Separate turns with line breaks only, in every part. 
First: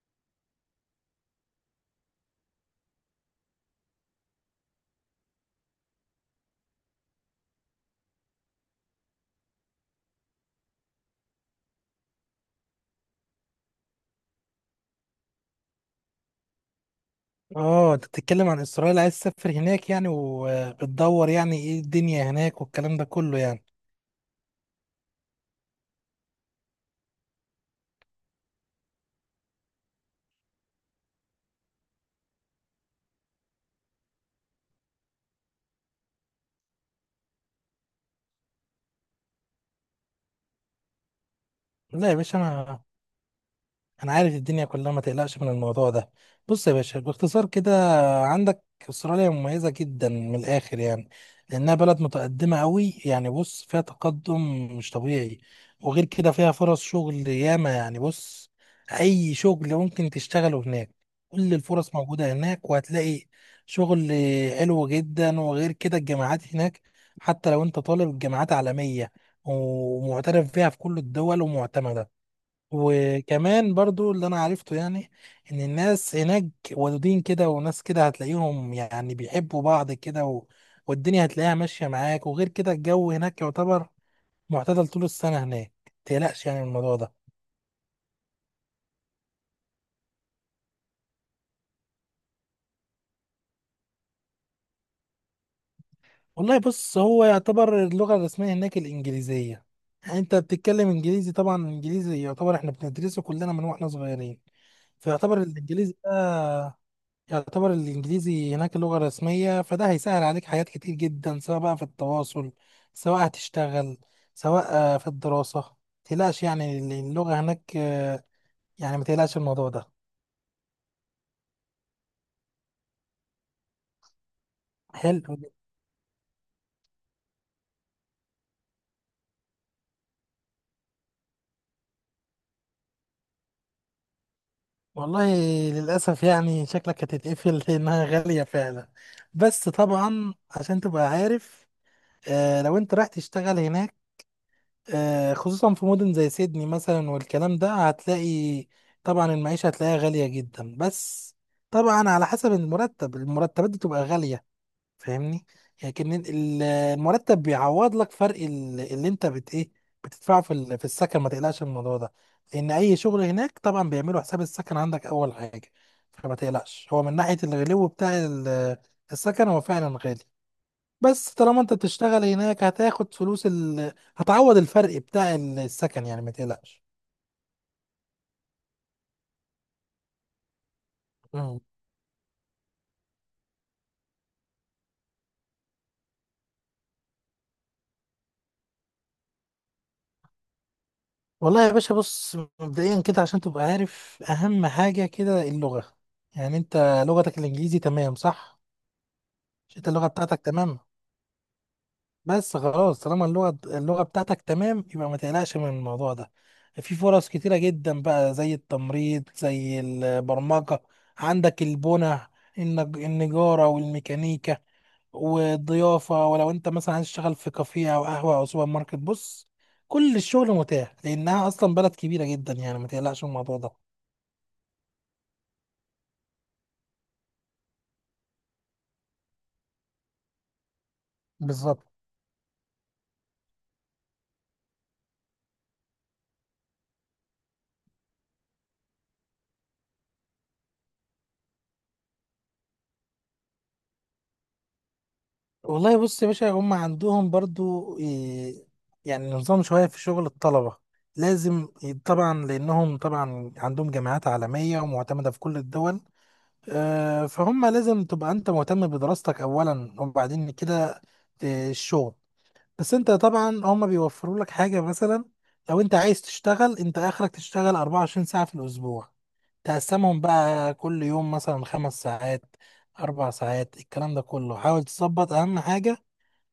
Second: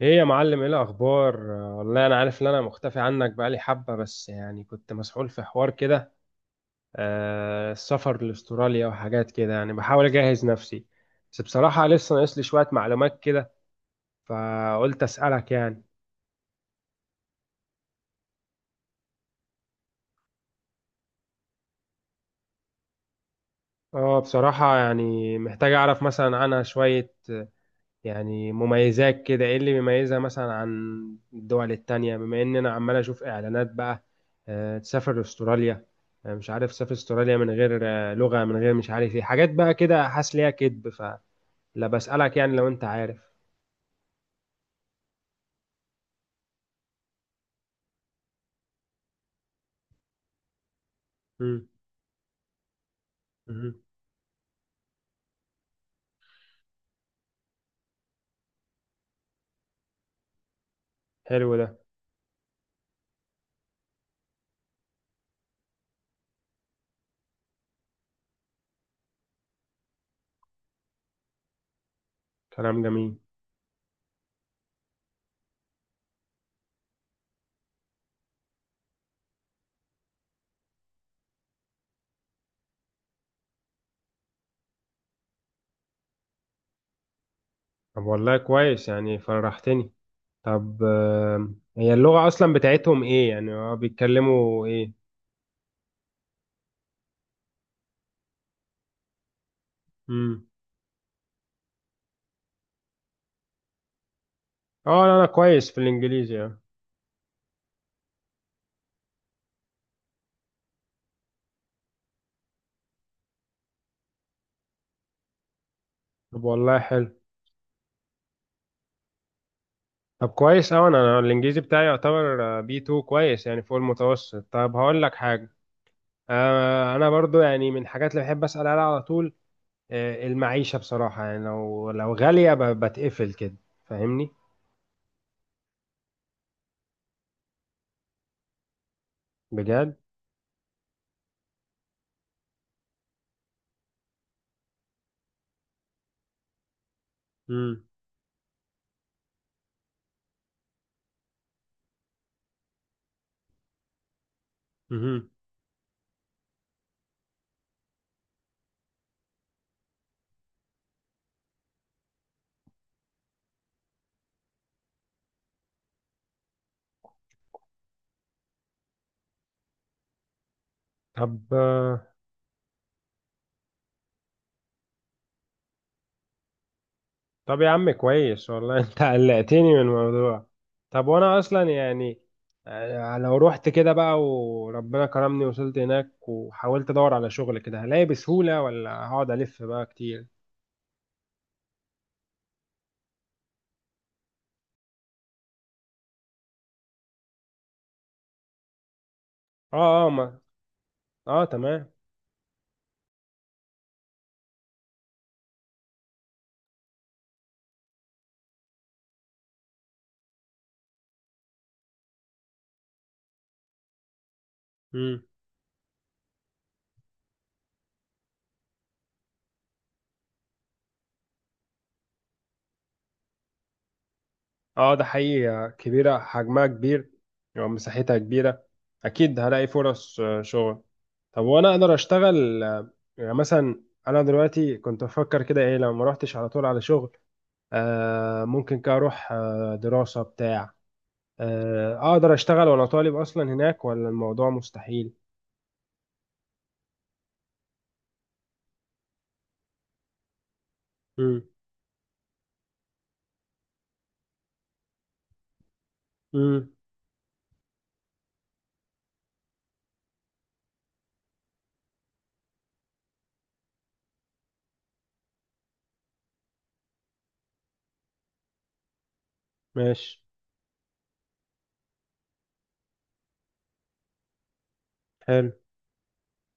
ايه يا معلم، ايه الاخبار؟ والله انا عارف ان انا مختفي عنك بقالي حبة، بس يعني كنت مسحول في حوار كده. السفر لاستراليا وحاجات كده، يعني بحاول اجهز نفسي. بس بصراحة لسه ناقص لي شوية معلومات كده، فقلت اسألك يعني.
اه، انت بتتكلم عن اسرائيل، عايز تسافر هناك يعني، وبتدور يعني ايه الدنيا هناك والكلام ده كله يعني.
اه بصراحة يعني محتاج اعرف مثلا عنها شوية. يعني مميزات كده، ايه اللي بيميزها مثلا عن الدول التانية، بما ان انا عمال اشوف اعلانات بقى. تسافر استراليا. مش عارف تسافر استراليا من غير لغة، من غير مش عارف ايه حاجات بقى كده، حاسس ليها كدب فلا.
لا يا
بسألك
باشا،
يعني لو
انا
انت عارف.
انا عارف الدنيا كلها، ما تقلقش من الموضوع ده. بص يا باشا، باختصار كده، عندك استراليا مميزة جدا من الاخر يعني،
مم.
لانها بلد متقدمة قوي يعني، بص
مم.
فيها تقدم مش طبيعي. وغير كده فيها فرص شغل ياما يعني، بص اي شغل ممكن تشتغله هناك،
حلو
كل
ده.
الفرص موجودة هناك، وهتلاقي شغل حلو جدا. وغير كده الجامعات هناك، حتى لو انت طالب، الجامعات عالمية ومعترف فيها في كل الدول ومعتمدة.
كلام جميل.
وكمان برضو اللي انا عرفته يعني، ان الناس هناك ودودين كده، وناس كده هتلاقيهم يعني بيحبوا بعض كده، والدنيا هتلاقيها ماشية معاك. وغير كده الجو هناك يعتبر معتدل طول السنة هناك، متقلقش يعني من الموضوع ده.
طب والله كويس يعني، فرحتني. طب هي اللغة اصلا بتاعتهم ايه؟ يعني هو بيتكلموا ايه؟
والله بص، هو يعتبر اللغة الرسمية هناك الإنجليزية، يعني انت
مم.
بتتكلم انجليزي طبعا، الانجليزي يعتبر، احنا بندرسه كلنا من واحنا صغيرين.
اه لا، انا
فيعتبر
كويس في
الانجليزي ده،
الانجليزي يعني.
يعتبر الإنجليزي هناك اللغة الرسمية، فده هيسهل عليك حاجات كتير جدا، سواء بقى في التواصل، سواء هتشتغل، سواء في الدراسة. متقلقش
طب والله
يعني
حلو.
اللغة هناك. يعني متقلقش الموضوع ده.
طب كويس أوي. أنا أنا الإنجليزي بتاعي يعتبر بي 2، كويس يعني فوق المتوسط. طب هقول لك
حلو
حاجة.
جداً.
أنا برضو يعني من الحاجات اللي بحب أسأل عليها على طول، المعيشة بصراحة. يعني لو غالية بتقفل كده، فاهمني؟
والله للأسف يعني شكلك هتتقفل لأنها غالية فعلا، بس
بجد.
طبعا عشان تبقى عارف، لو أنت رايح تشتغل هناك، خصوصا في مدن زي سيدني مثلا والكلام ده،
مم.
هتلاقي طبعا المعيشة هتلاقيها غالية جدا. بس طبعا على حسب المرتب، المرتبات دي تبقى غالية،
مهم.
فاهمني؟ لكن المرتب بيعوض لك فرق اللي انت ايه، بتدفعه في السكن، ما تقلقش من الموضوع ده، لان اي شغل هناك طبعا بيعملوا حساب السكن عندك اول حاجة. فما تقلقش هو من ناحية الغلو بتاع السكن، هو فعلا غالي. بس
طب
طالما انت بتشتغل هناك هتاخد فلوس هتعوض الفرق بتاع السكن يعني، ما تقلقش.
طب يا عم كويس، والله أنت قلقتني من الموضوع. طب وأنا
مم.
أصلا يعني، لو رحت كده بقى وربنا كرمني وصلت هناك وحاولت أدور على شغل كده، هلاقي بسهولة ولا هقعد ألف بقى كتير؟
والله يا باشا بص، مبدئيا كده عشان تبقى عارف، اهم حاجة كده اللغة، يعني انت لغتك الانجليزي تمام، صح؟ مش انت
اه
اللغة
اه ما.
بتاعتك تمام.
اه تمام.
بس خلاص، طالما اللغة بتاعتك تمام، يبقى ما تقلقش من الموضوع ده. في فرص كتيرة جدا بقى، زي التمريض، زي البرمجة، عندك البنى، النجارة والميكانيكا
مم.
والضيافة. ولو انت مثلا عايز تشتغل في كافيه او قهوة او سوبر ماركت، بص كل الشغل متاح، لانها اصلا بلد كبيرة جدا يعني، ما تقلقش من الموضوع ده.
اه ده حقيقي كبيرة، حجمها كبير ومساحتها كبيرة. أكيد هلاقي فرص شغل. طب وأنا
بالظبط.
أقدر أشتغل، يعني مثلا أنا دلوقتي كنت بفكر كده إيه، لو ما روحتش على طول على شغل، ممكن كده أروح دراسة بتاع. أقدر أشتغل وأنا طالب أصلا هناك ولا الموضوع مستحيل؟
والله بص يا باشا، هم عندهم برضو يعني نظام شوية في شغل الطلبة،
مم.
طبعا لأنهم طبعا عندهم جامعات عالمية ومعتمدة في كل الدول.
مم.
فهم لازم تبقى أنت مهتم بدراستك أولا، وبعدين كده الشغل. بس أنت طبعا هم بيوفروا لك حاجة، مثلا لو أنت عايز تشتغل، أنت آخرك تشتغل 24 ساعة في الأسبوع،
ماشي.
تقسمهم بقى كل يوم مثلا خمس ساعات، أربع ساعات، الكلام ده كله، حاول تظبط،
حلو.
أهم حاجة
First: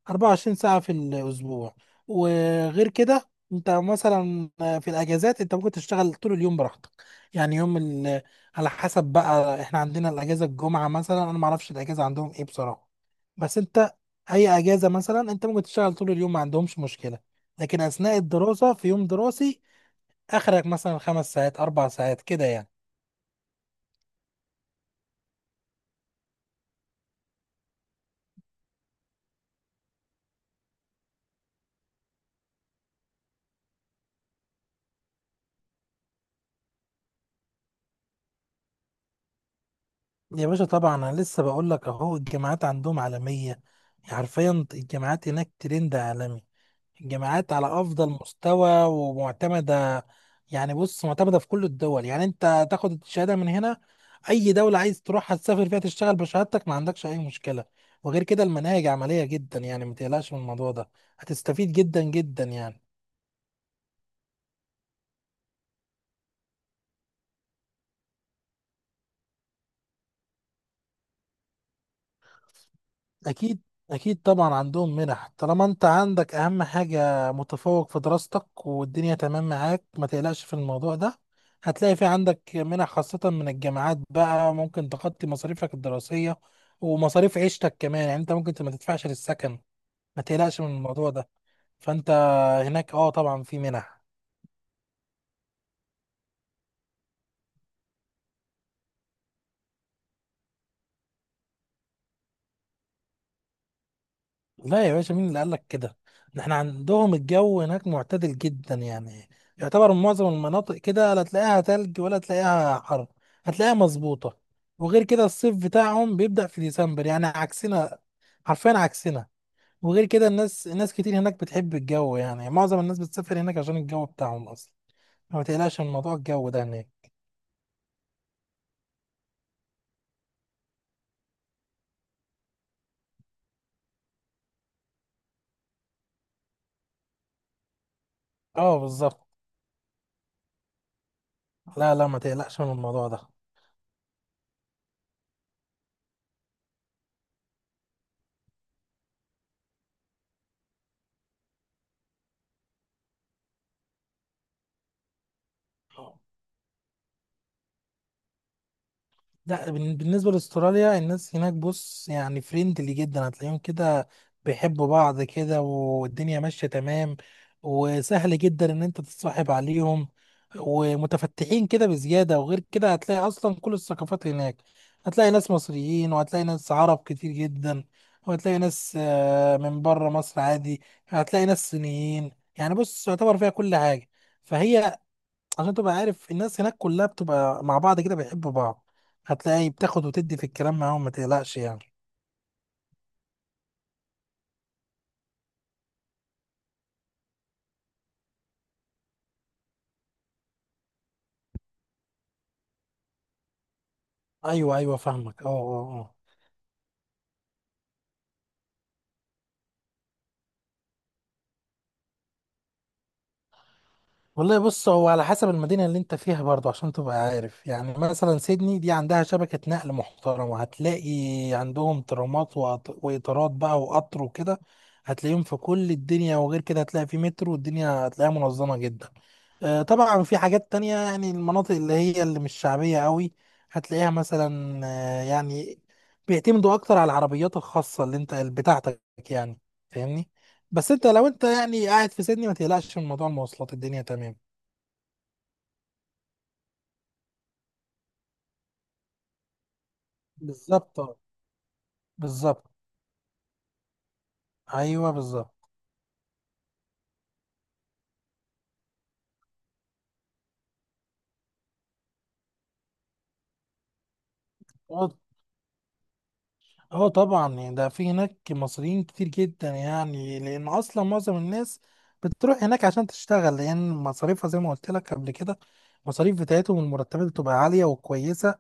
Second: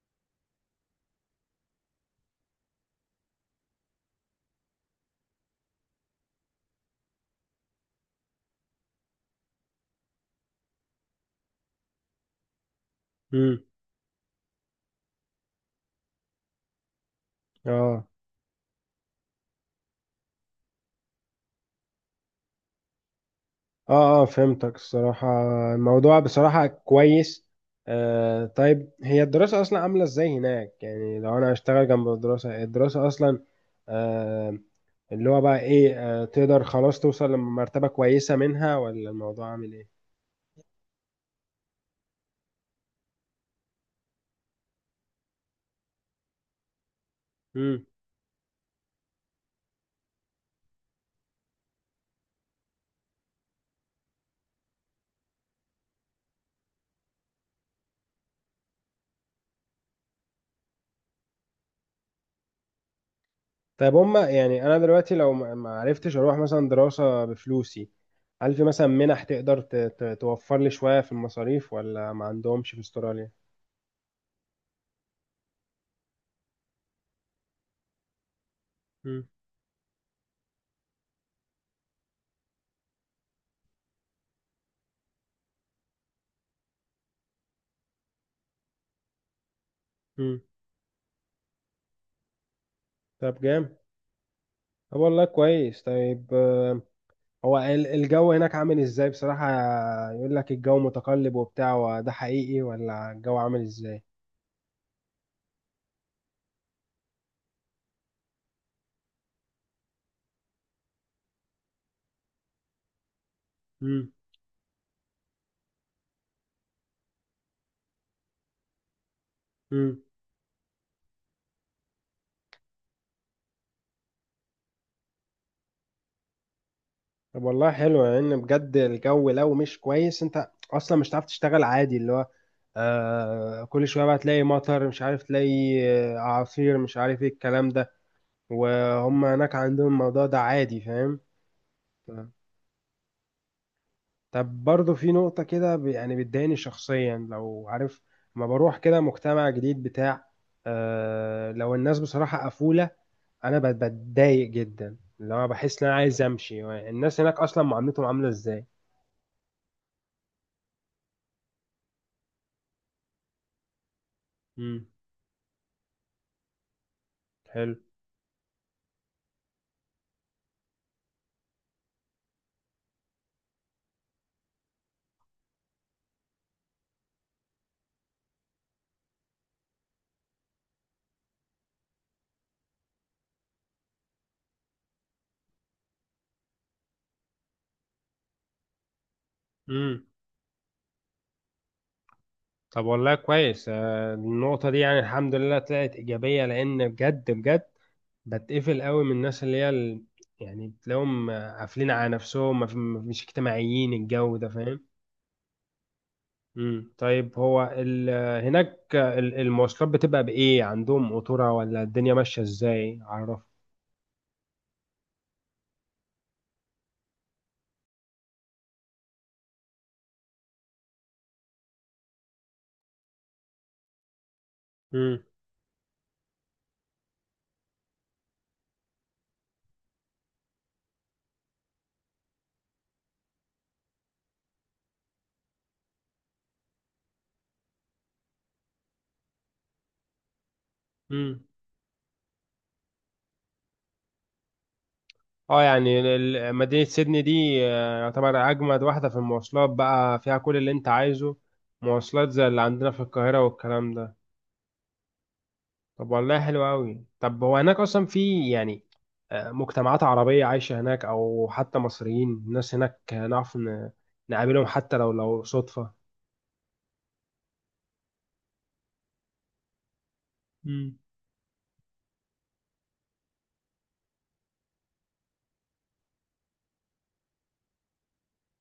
24 ساعة في الأسبوع. وغير كده أنت مثلا في الأجازات أنت ممكن تشتغل طول اليوم براحتك، يعني على حسب بقى، إحنا عندنا الأجازة الجمعة مثلا، أنا معرفش الأجازة عندهم إيه بصراحة. بس
مم.
أنت أي أجازة مثلا أنت ممكن تشتغل طول اليوم، ما عندهمش مشكلة. لكن
اه
أثناء الدراسة، في يوم دراسي، آخرك مثلا خمس ساعات، أربع ساعات كده يعني.
اه اه فهمتك الصراحة. الموضوع بصراحة كويس. طيب، هي الدراسة أصلا عاملة ازاي هناك؟ يعني لو أنا هشتغل جنب الدراسة، الدراسة أصلا، آه اللي هو بقى ايه، تقدر خلاص توصل لمرتبة كويسة منها ولا الموضوع عامل ايه؟
يا باشا طبعا أنا لسه بقول لك أهو، الجامعات عندهم عالمية، حرفيا الجامعات هناك ترند عالمي، الجامعات على
مم.
افضل مستوى ومعتمده. يعني بص معتمده في كل الدول، يعني انت تاخد الشهاده من هنا، اي دوله عايز تروحها تسافر فيها، تشتغل بشهادتك، ما عندكش اي مشكله. وغير كده المناهج عمليه جدا يعني، ما تقلقش من الموضوع ده، هتستفيد جدا جدا يعني.
طيب هما يعني، أنا دلوقتي لو ما عرفتش أروح مثلا دراسة بفلوسي، هل في مثلا منح تقدر توفر لي شوية في المصاريف، ولا ما عندهمش في استراليا؟
أكيد، أكيد طبعا عندهم منح، طالما أنت عندك أهم حاجة متفوق في دراستك، والدنيا
مم.
تمام معاك، ما تقلقش في الموضوع ده. هتلاقي في عندك منح خاصة من الجامعات بقى، ممكن تغطي مصاريفك الدراسية ومصاريف عيشتك كمان، يعني أنت ممكن ما تدفعش للسكن، ما
مم.
تقلقش من الموضوع ده. فأنت هناك أه
طب
طبعا في
جامد.
منح.
طب والله كويس. طيب هو الجو هناك عامل ازاي بصراحة؟ يقول لك الجو متقلب وبتاع، وده حقيقي ولا الجو عامل ازاي؟
لا يا باشا، مين اللي قال لك كده؟ ده احنا عندهم الجو هناك معتدل جدا يعني، يعتبر معظم المناطق كده لا تلاقيها تلج ولا تلاقيها حر، هتلاقيها
امم.
مظبوطة. وغير كده الصيف بتاعهم بيبدأ في ديسمبر، يعني عكسنا، حرفيا عكسنا.
امم.
وغير كده الناس، ناس كتير هناك بتحب الجو، يعني معظم الناس بتسافر هناك عشان الجو بتاعهم أصلا، ما تقلقش من موضوع الجو ده هناك.
طب والله حلو، لان يعني بجد الجو لو مش كويس انت اصلا مش هتعرف تشتغل عادي. اللي هو كل شوية بقى تلاقي مطر، مش عارف تلاقي اعاصير، مش عارف ايه الكلام ده.
اه
وهم
بالظبط.
هناك عندهم الموضوع ده عادي، فاهم؟
لا لا، ما تقلقش من الموضوع
طب برضه في نقطة كده يعني بتضايقني شخصيا لو عارف. ما بروح كده مجتمع جديد بتاع، لو الناس بصراحة قفولة، أنا بتضايق جدا. اللي هو بحس إن أنا
ده.
عايز أمشي. الناس هناك أصلا معاملتهم عاملة إزاي؟
لا بالنسبة لاستراليا، الناس هناك بص يعني فريندلي جدا، هتلاقيهم كده
مم.
بيحبوا بعض كده، والدنيا ماشية تمام.
حلو.
وسهل جدا ان انت تتصاحب عليهم، ومتفتحين كده بزيادة. وغير كده هتلاقي اصلا كل الثقافات هناك، هتلاقي ناس مصريين، وهتلاقي ناس عرب كتير جدا، وهتلاقي ناس من بره مصر عادي، هتلاقي ناس صينيين. يعني بص يعتبر فيها كل حاجة، فهي، عشان تبقى عارف الناس هناك كلها بتبقى مع بعض كده، بيحبوا بعض، هتلاقي
مم.
بتاخد وتدي في الكلام معاهم، ما تقلقش يعني.
طب والله كويس. النقطة دي يعني الحمد لله طلعت إيجابية، لأن بجد بجد بتقفل قوي من الناس اللي هي يعني بتلاقيهم قافلين على نفسهم، ما في- ما- مش اجتماعيين، الجو ده
ايوه،
فاهم؟
ايوه، فاهمك. اه، اه، اه.
امم. طيب هو هناك المواصلات بتبقى بإيه؟ عندهم قطورة ولا الدنيا ماشية إزاي، عرف؟
والله بص، هو على حسب المدينة اللي انت فيها برضو، عشان تبقى عارف. يعني مثلا سيدني دي عندها شبكة نقل محترمة، هتلاقي عندهم ترامات، وقطارات بقى وقطر وكده،
امم.
هتلاقيهم في كل الدنيا. وغير كده هتلاقي في مترو، والدنيا هتلاقيها منظمة جدا. طبعا في حاجات تانية يعني، المناطق اللي هي اللي مش شعبية قوي، هتلاقيها مثلا يعني بيعتمدوا أكتر على العربيات الخاصة اللي أنت بتاعتك يعني، فاهمني. بس أنت لو أنت
امم.
يعني قاعد في سيدني، ما تقلقش من موضوع المواصلات، الدنيا تمام.
اه يعني مدينة سيدني دي يعتبر أجمد واحدة في المواصلات، بقى فيها كل اللي أنت
بالظبط.
عايزه. مواصلات زي اللي
بالظبط،
عندنا في القاهرة والكلام ده.
أيوه بالظبط.
طب والله حلو أوي. طب هو هناك أصلا في يعني مجتمعات عربية عايشة هناك، أو حتى مصريين؟ الناس هناك نعرف نقابلهم، حتى لو صدفة؟
اه طبعا يعني ده في هناك مصريين كتير جدا يعني، لان اصلا معظم الناس بتروح هناك عشان تشتغل، لان مصاريفها زي ما قلت لك قبل كده، المصاريف بتاعتهم والمرتبات بتبقى عالية وكويسة،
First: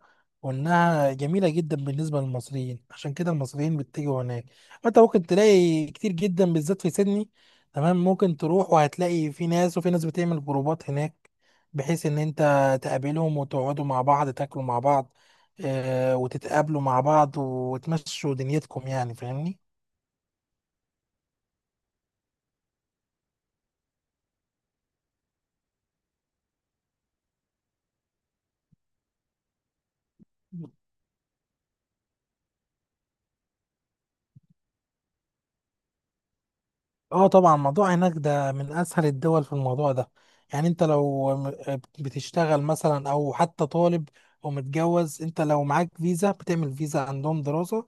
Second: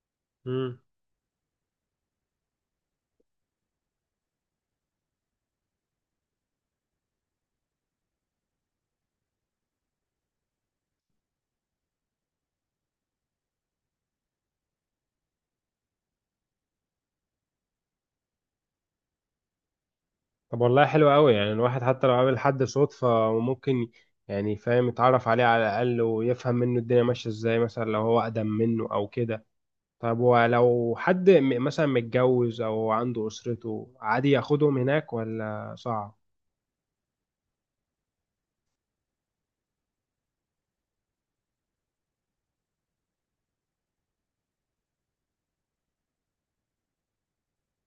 امم.
وانها جميلة جدا بالنسبة للمصريين، عشان كده المصريين بيتجهوا هناك. انت ممكن تلاقي كتير جدا بالذات في سيدني، تمام. ممكن تروح وهتلاقي في ناس، وفي ناس بتعمل جروبات هناك، بحيث ان انت تقابلهم، وتقعدوا مع بعض تاكلوا مع بعض، وتتقابلوا مع بعض وتمشوا دنيتكم يعني، فاهمني.
طب والله حلو قوي، يعني الواحد حتى لو قابل حد صدفة، ممكن يعني فاهم يتعرف عليه على الأقل، ويفهم منه الدنيا ماشية ازاي، مثلا لو هو أقدم منه أو كده. طب ولو حد مثلا متجوز أو عنده أسرته، عادي ياخدهم هناك ولا صعب؟
اه طبعا موضوع هناك ده من اسهل الدول في الموضوع ده. يعني انت بتشتغل مثلا او حتى طالب ومتجوز، انت لو معاك فيزا، بتعمل فيزا عندهم دراسة،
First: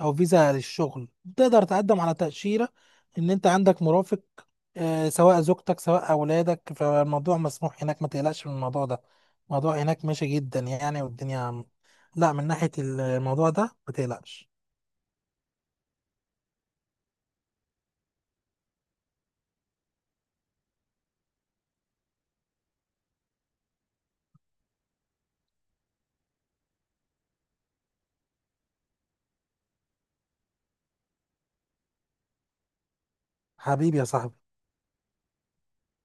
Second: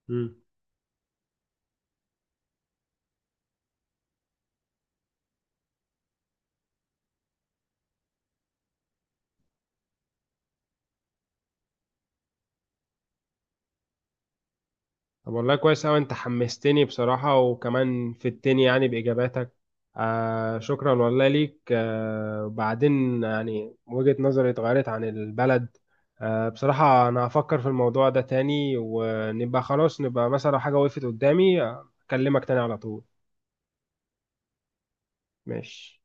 او
مم.
فيزا للشغل، تقدر تقدم على تأشيرة ان انت عندك مرافق، سواء زوجتك سواء اولادك، فالموضوع مسموح هناك، ما تقلقش من الموضوع ده، الموضوع هناك ماشي جدا يعني، والدنيا، لا من ناحية الموضوع ده ما تقلقش.
طب والله كويس أوي. أنت حمستني بصراحة، وكمان فدتني يعني بإجاباتك. شكرا والله ليك. بعدين يعني وجهة نظري اتغيرت عن البلد. بصراحة أنا هفكر في الموضوع ده تاني، ونبقى خلاص نبقى مثلا لو حاجة وقفت قدامي، أكلمك تاني على طول.
حبيبي يا صاحبي.
ماشي.